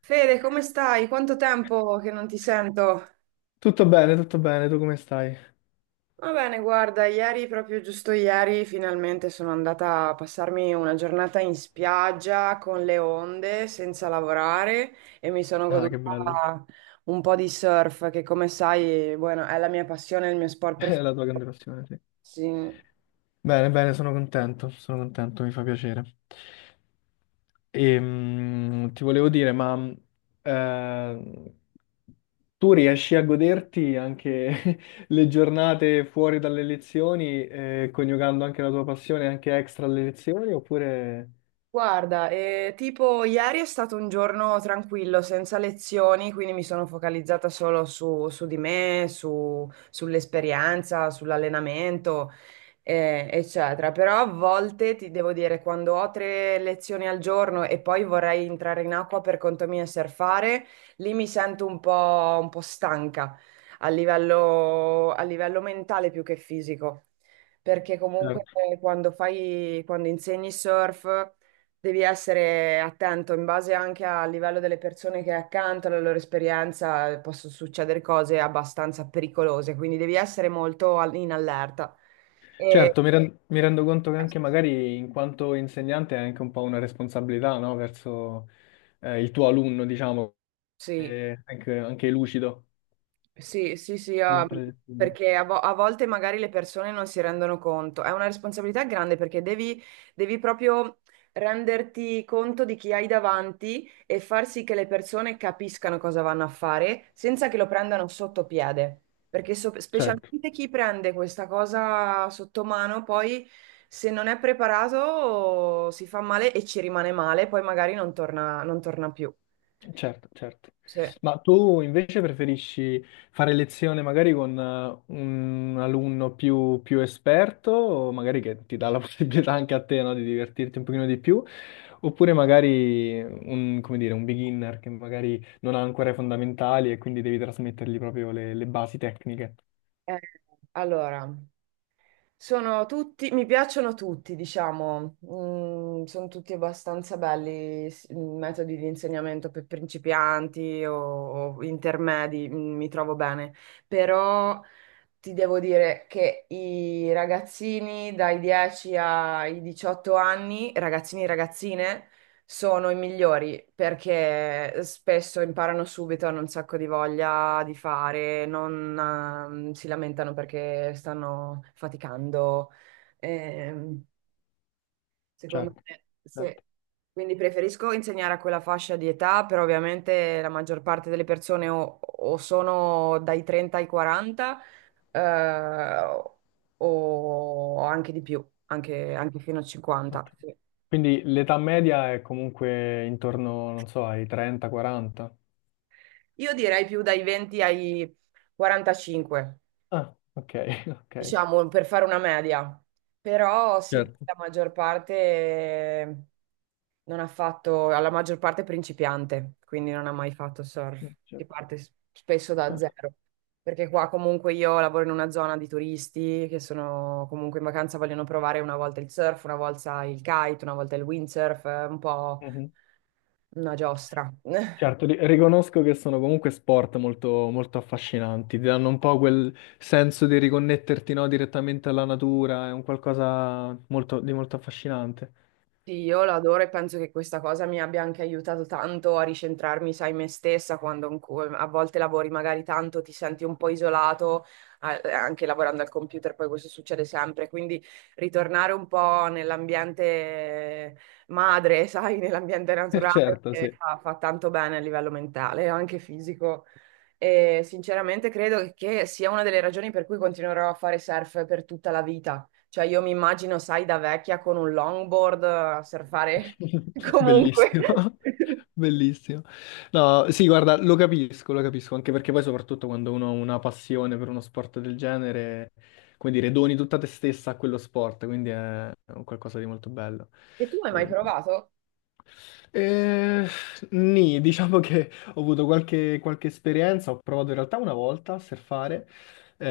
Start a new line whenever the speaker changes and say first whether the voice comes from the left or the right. right: Fede, come stai? Quanto tempo che non ti sento?
left: Tutto bene, tu come stai?
right: Va bene, guarda, ieri, proprio giusto ieri, finalmente sono andata a passarmi una giornata in spiaggia con le onde, senza lavorare e mi sono
left: Ah, che bello.
right: goduta un po' di surf, che come sai, bueno, è la mia passione, il mio sport
left: È
right: preferito.
left: la tua grande passione, sì.
right: Sì.
left: Bene, bene, sono contento, mi fa piacere. E, ti volevo dire, ma eh, tu riesci a goderti anche le giornate fuori dalle lezioni, coniugando anche la tua passione anche extra alle lezioni, oppure.
right: Guarda, tipo ieri è stato un giorno tranquillo, senza lezioni, quindi mi sono focalizzata solo su di me, sull'esperienza, sull'allenamento, eccetera. Però a volte ti devo dire, quando ho tre lezioni al giorno e poi vorrei entrare in acqua per conto mio e surfare, lì mi sento un po' stanca a livello mentale più che fisico. Perché comunque quando quando insegni surf. Devi essere attento in base anche al livello delle persone che hai accanto, alla loro esperienza, possono succedere cose abbastanza pericolose, quindi devi essere molto in allerta. E
left: Certo, mi rendo conto che anche magari in quanto insegnante hai anche un po' una responsabilità, no? Verso il tuo alunno, diciamo,
right: sì,
left: e anche lucido
right: sì, sì, sì,
left: durante le lezioni.
right: perché a volte magari le persone non si rendono conto. È una responsabilità grande perché devi, devi proprio renderti conto di chi hai davanti e far sì che le persone capiscano cosa vanno a fare senza che lo prendano sotto piede. Perché
left: Certo.
right: specialmente chi prende questa cosa sotto mano, poi se non è preparato si fa male e ci rimane male, poi magari non non torna più.
left: Certo, certo.
right: Sì.
left: Ma tu invece preferisci fare lezione magari con un alunno più esperto, o magari che ti dà la possibilità anche a te, no, di divertirti un pochino di più, oppure magari un, come dire, un beginner che magari non ha ancora i fondamentali e quindi devi trasmettergli proprio le basi tecniche.
right: Eh, allora. Sono tutti, mi piacciono tutti, diciamo. Mm, sono tutti abbastanza belli, metodi di insegnamento per principianti o intermedi, mm, mi trovo bene, però ti devo dire che i ragazzini dai 10 ai 18 anni, ragazzini e ragazzine, sono i migliori perché spesso imparano subito, hanno un sacco di voglia di fare, non si lamentano perché stanno faticando. Ehm, secondo
left: Certo,
right: me, sì.
left: certo.
right: Quindi preferisco insegnare a quella fascia di età, però ovviamente la maggior parte delle persone o sono dai 30 ai 40 eh, o anche di più, anche, anche fino a
left: Ok.
right: 50. Sì.
left: Quindi l'età media è comunque intorno, non so, ai 30-40.
right: Io direi più dai 20 ai 45,
left: Ah, ok, ok.
right: diciamo, per fare una media. Però sì,
left: Certo.
right: la maggior parte... Non ha fatto, alla maggior parte è principiante, quindi non ha mai fatto surf. Si
left: Certo.
right: parte spesso da
left: Certo.
right: zero, perché qua comunque io lavoro in una zona di turisti che sono comunque in vacanza, vogliono provare una volta il surf, una volta il kite, una volta il windsurf, è un po'
left: Mhm.
right: una giostra.
left: Certo, riconosco che sono comunque sport molto, molto affascinanti, ti danno un po' quel senso di riconnetterti, no, direttamente alla natura, è un qualcosa di molto affascinante.
right: Sì, io l'adoro e penso che questa cosa mi abbia anche aiutato tanto a ricentrarmi, sai, me stessa, quando a volte lavori magari tanto, ti senti un po' isolato, anche lavorando al computer, poi questo succede sempre, quindi ritornare un po' nell'ambiente madre, sai, nell'ambiente naturale,
left: Certo, sì.
right: fa tanto bene a livello mentale, anche fisico. E sinceramente credo che sia una delle ragioni per cui continuerò a fare surf per tutta la vita. Cioè io mi immagino, sai, da vecchia con un longboard a surfare comunque.
left: Bellissimo, bellissimo. No, sì, guarda, lo capisco, anche perché poi soprattutto quando uno ha una passione per uno sport del genere, come dire, doni tutta te stessa a quello sport, quindi è un qualcosa di molto bello.
right: E tu hai mai
left: Eh,
right: provato?
left: eh, Nì, diciamo che ho avuto qualche esperienza, ho provato in realtà una volta a surfare,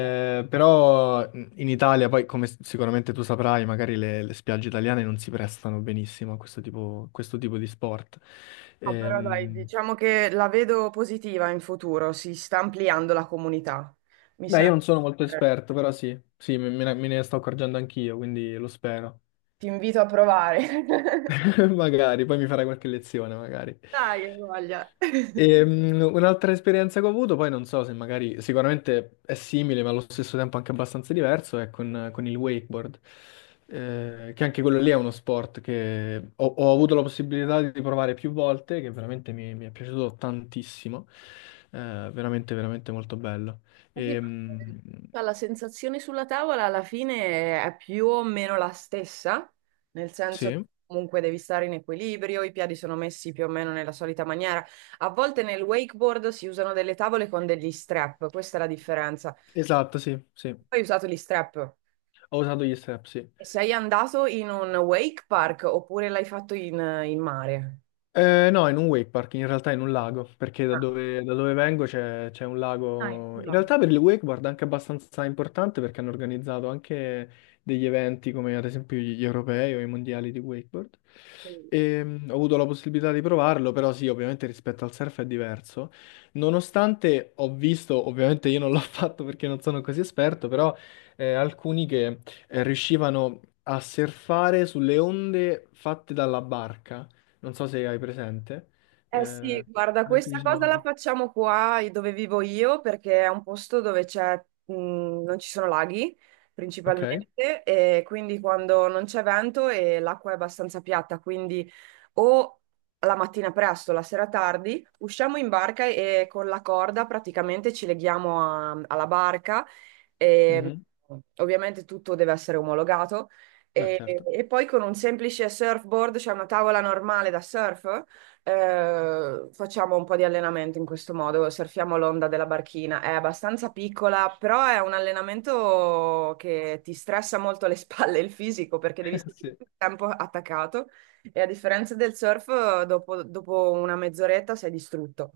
right: No.
left: però in Italia, poi come sicuramente tu saprai, magari le spiagge italiane non si prestano benissimo a questo tipo di sport.
right: Ah, però dai,
left: Ehm,
right: diciamo che la vedo positiva in futuro, si sta ampliando la comunità. Mi
left: Beh,
right: sa...
left: io non sono molto
right: Ti
left: esperto, però sì, sì, me ne sto accorgendo anch'io, quindi lo spero.
right: invito a provare.
left: Magari, poi mi farai qualche lezione, magari.
right: Dai, che voglia.
left: Un'altra esperienza che ho avuto, poi non so se magari sicuramente è simile, ma allo stesso tempo anche abbastanza diverso, è con il wakeboard. Che anche quello lì è uno sport che ho avuto la possibilità di provare più volte, che veramente mi è piaciuto tantissimo. Veramente, veramente molto bello.
right: Sì, ma
left: Ehm,
right: la sensazione sulla tavola alla fine è più o meno la stessa, nel senso che
left: sì,
right: comunque devi stare in equilibrio, i piedi sono messi più o meno nella solita maniera. A volte nel wakeboard si usano delle tavole con degli strap, questa è la differenza. Tu
left: esatto, sì, sì,
right: hai usato gli strap
left: ho usato gli strap, sì.
right: e sei andato in un wake park oppure l'hai fatto in, in mare?
left: No, in un wake park, in realtà in un lago, perché da
right: Ah,
left: dove, da dove vengo c'è un
right: ah, in
left: lago.
right: un
left: In
right: lago.
left: realtà per il wakeboard è anche abbastanza importante perché hanno organizzato anche degli eventi come ad esempio gli europei o i mondiali di wakeboard. E, ho avuto la possibilità di provarlo, però sì, ovviamente rispetto al surf è diverso. Nonostante ho visto, ovviamente io non l'ho fatto perché non sono così esperto, però alcuni che riuscivano a surfare sulle onde fatte dalla barca, non so se hai presente. Eh,
right: Eh sì,
left: Ad
right: guarda,
left: esempio ci
right: questa cosa la
left: sono.
right: facciamo qua dove vivo io perché è un posto dove mh, non ci sono laghi
left: Ok,
right: principalmente e quindi quando non c'è vento e l'acqua è abbastanza piatta, quindi o la mattina presto, la sera tardi, usciamo in barca e con la corda praticamente ci leghiamo alla barca e
left: mhm.
right: ovviamente tutto deve essere omologato
left: Beh,
right: e,
left: certo.
right: e poi con un semplice surfboard, cioè una tavola normale da surf. Facciamo un po' di allenamento in questo modo, surfiamo l'onda della barchina. È abbastanza piccola, però è un allenamento che ti stressa molto le spalle e il fisico perché devi stare
left: Sì.
right: tutto il tempo attaccato e a differenza del surf, dopo una mezz'oretta sei distrutto.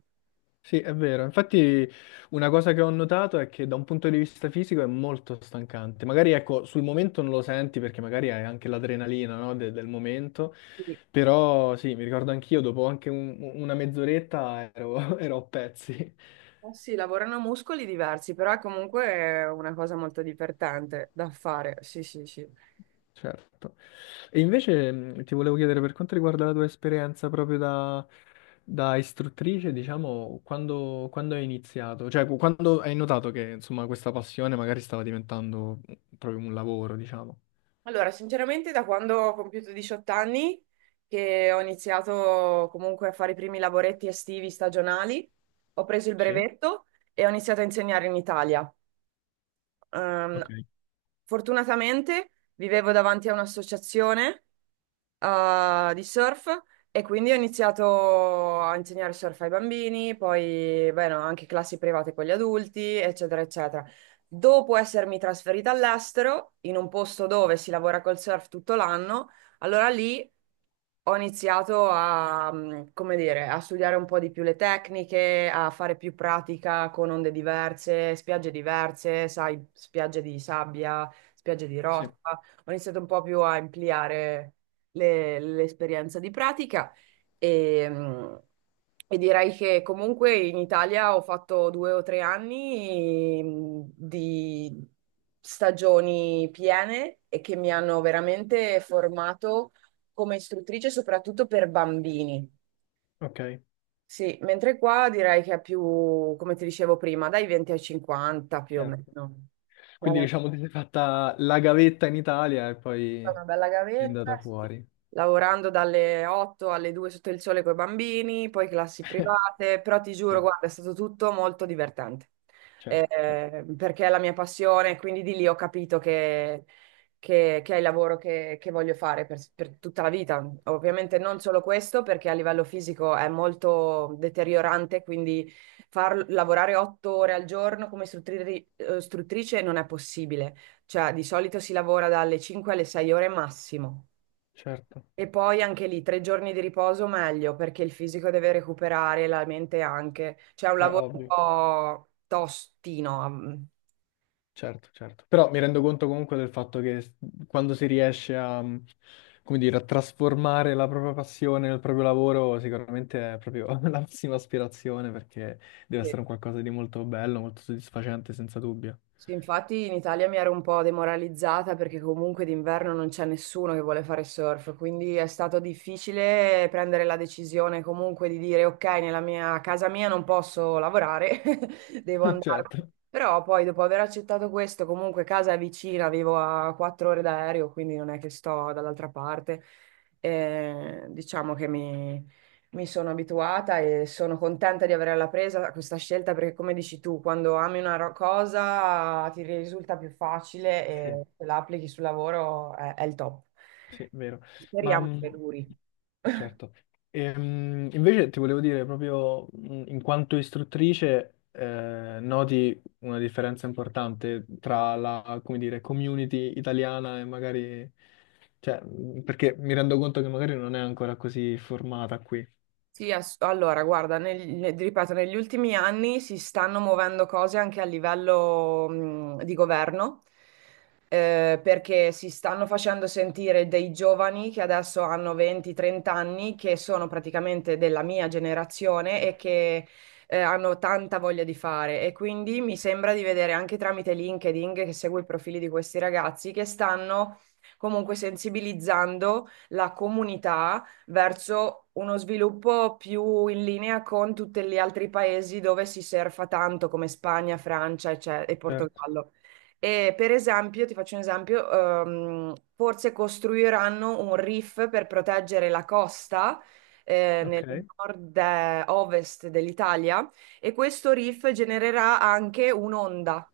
left: Sì, è vero. Infatti una cosa che ho notato è che da un punto di vista fisico è molto stancante. Magari ecco, sul momento non lo senti perché magari hai anche l'adrenalina, no, del momento,
right: Quindi,
left: però sì, mi ricordo anch'io, dopo anche una mezz'oretta ero, ero a pezzi.
right: eh sì, lavorano muscoli diversi, però è comunque una cosa molto divertente da fare. Sì, sì, sì.
left: Certo. E invece ti volevo chiedere per quanto riguarda la tua esperienza proprio da, istruttrice, diciamo, quando hai iniziato? Cioè, quando hai notato che, insomma, questa passione magari stava diventando proprio un lavoro, diciamo.
right: Allora, sinceramente da quando ho compiuto 18 anni che ho iniziato comunque a fare i primi lavoretti estivi stagionali, ho preso il
left: Sì,
right: brevetto e ho iniziato a insegnare in Italia.
left: ok,
right: Ehm, fortunatamente vivevo davanti a un'associazione di surf e quindi ho iniziato a insegnare surf ai bambini, poi beh, no, anche classi private con gli adulti, eccetera, eccetera. Dopo essermi trasferita all'estero, in un posto dove si lavora col surf tutto l'anno, allora lì ho iniziato come dire, a studiare un po' di più le tecniche, a fare più pratica con onde diverse, spiagge diverse, sai, spiagge di sabbia, spiagge di mm,
left: sì,
right: roccia. Ho iniziato un po' più a ampliare l'esperienza di pratica e, mm, e direi che comunque in Italia ho fatto 2 o 3 anni, mm, di stagioni piene e che mi hanno veramente formato come istruttrice, soprattutto per bambini.
left: ok,
right: Sì, mentre qua direi che è più, come ti dicevo prima, dai 20 ai 50 più o
left: certo.
right: meno.
left: Quindi, diciamo, ti sei fatta la gavetta in Italia e poi
right: Una bella
left: è
right: gavetta,
left: andata
right: sì.
left: fuori.
right: Lavorando dalle 8 alle 2 sotto il sole con i bambini, poi classi private, però ti
left: Sì,
right: giuro, guarda, è stato tutto molto divertente.
left: certo, certo,
right: Perché è la mia passione, quindi di lì ho capito che è il lavoro che voglio fare per tutta la vita. Ovviamente non solo questo, perché a livello fisico è molto deteriorante, quindi far lavorare 8 ore al giorno come istruttrice non è possibile, cioè, di solito si lavora dalle 5 alle 6 ore massimo.
left: certo.
right: E poi anche lì tre giorni di riposo meglio, perché il fisico deve recuperare, la mente anche. Cioè, è un
left: Beh,
right: lavoro un
left: ovvio.
right: po' tostino. Mm.
left: Certo, certo. Però mi rendo conto comunque del fatto che quando si riesce a, come dire, a trasformare la propria passione nel proprio lavoro, sicuramente è proprio la massima aspirazione perché deve
right: Sì.
left: essere un qualcosa di molto bello, molto soddisfacente, senza dubbio.
right: Sì, infatti in Italia mi ero un po' demoralizzata perché comunque d'inverno non c'è nessuno che vuole fare surf, quindi è stato difficile prendere la decisione comunque di dire ok, nella mia a casa mia non posso lavorare, devo andarmene. Però poi dopo aver accettato questo, comunque casa è vicina, vivo a 4 ore d'aereo, quindi non è che sto dall'altra parte, diciamo che mi sono abituata e sono contenta di averla presa a questa scelta perché, come dici tu, quando ami una cosa ti risulta più facile e
left: Certo.
right: se la applichi sul lavoro è il top.
left: Sì, vero. Ma
right: Speriamo che duri.
left: certo. Invece ti volevo dire proprio in quanto istruttrice, noti una differenza importante tra la, come dire, community italiana e magari, cioè, perché mi rendo conto che magari non è ancora così formata qui.
right: Sì, allora, guarda, ripeto, negli ultimi anni si stanno muovendo cose anche a livello, di governo, perché si stanno facendo sentire dei giovani che adesso hanno 20-30 anni, che sono praticamente della mia generazione e che, hanno tanta voglia di fare. E quindi mi sembra di vedere anche tramite LinkedIn, che seguo i profili di questi ragazzi, che stanno comunque sensibilizzando la comunità verso uno sviluppo più in linea con tutti gli altri paesi dove si surfa tanto, come Spagna, Francia, e
left: Certo.
right: Portogallo. E per esempio, ti faccio un esempio, forse costruiranno un reef per proteggere la costa
left: Ok.
right: nel nord-ovest dell'Italia e questo reef genererà anche un'onda.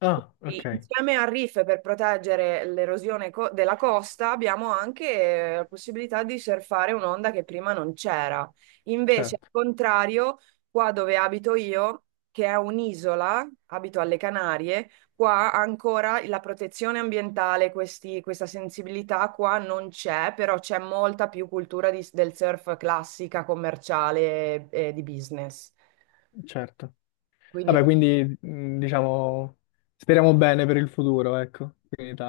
left: Ah,
right: Sì,
left: ok.
right: insieme a reef per proteggere l'erosione della costa abbiamo anche la possibilità di surfare un'onda che prima non c'era. Invece, al
left: Certo,
right: contrario, qua dove abito io, che è un'isola, abito alle Canarie, qua ancora la protezione ambientale, questa sensibilità qua non c'è, però c'è molta più cultura del surf classica, commerciale e di business.
left: certo.
right: Quindi
left: Vabbè, quindi diciamo speriamo bene per il futuro, ecco, qui in Italia.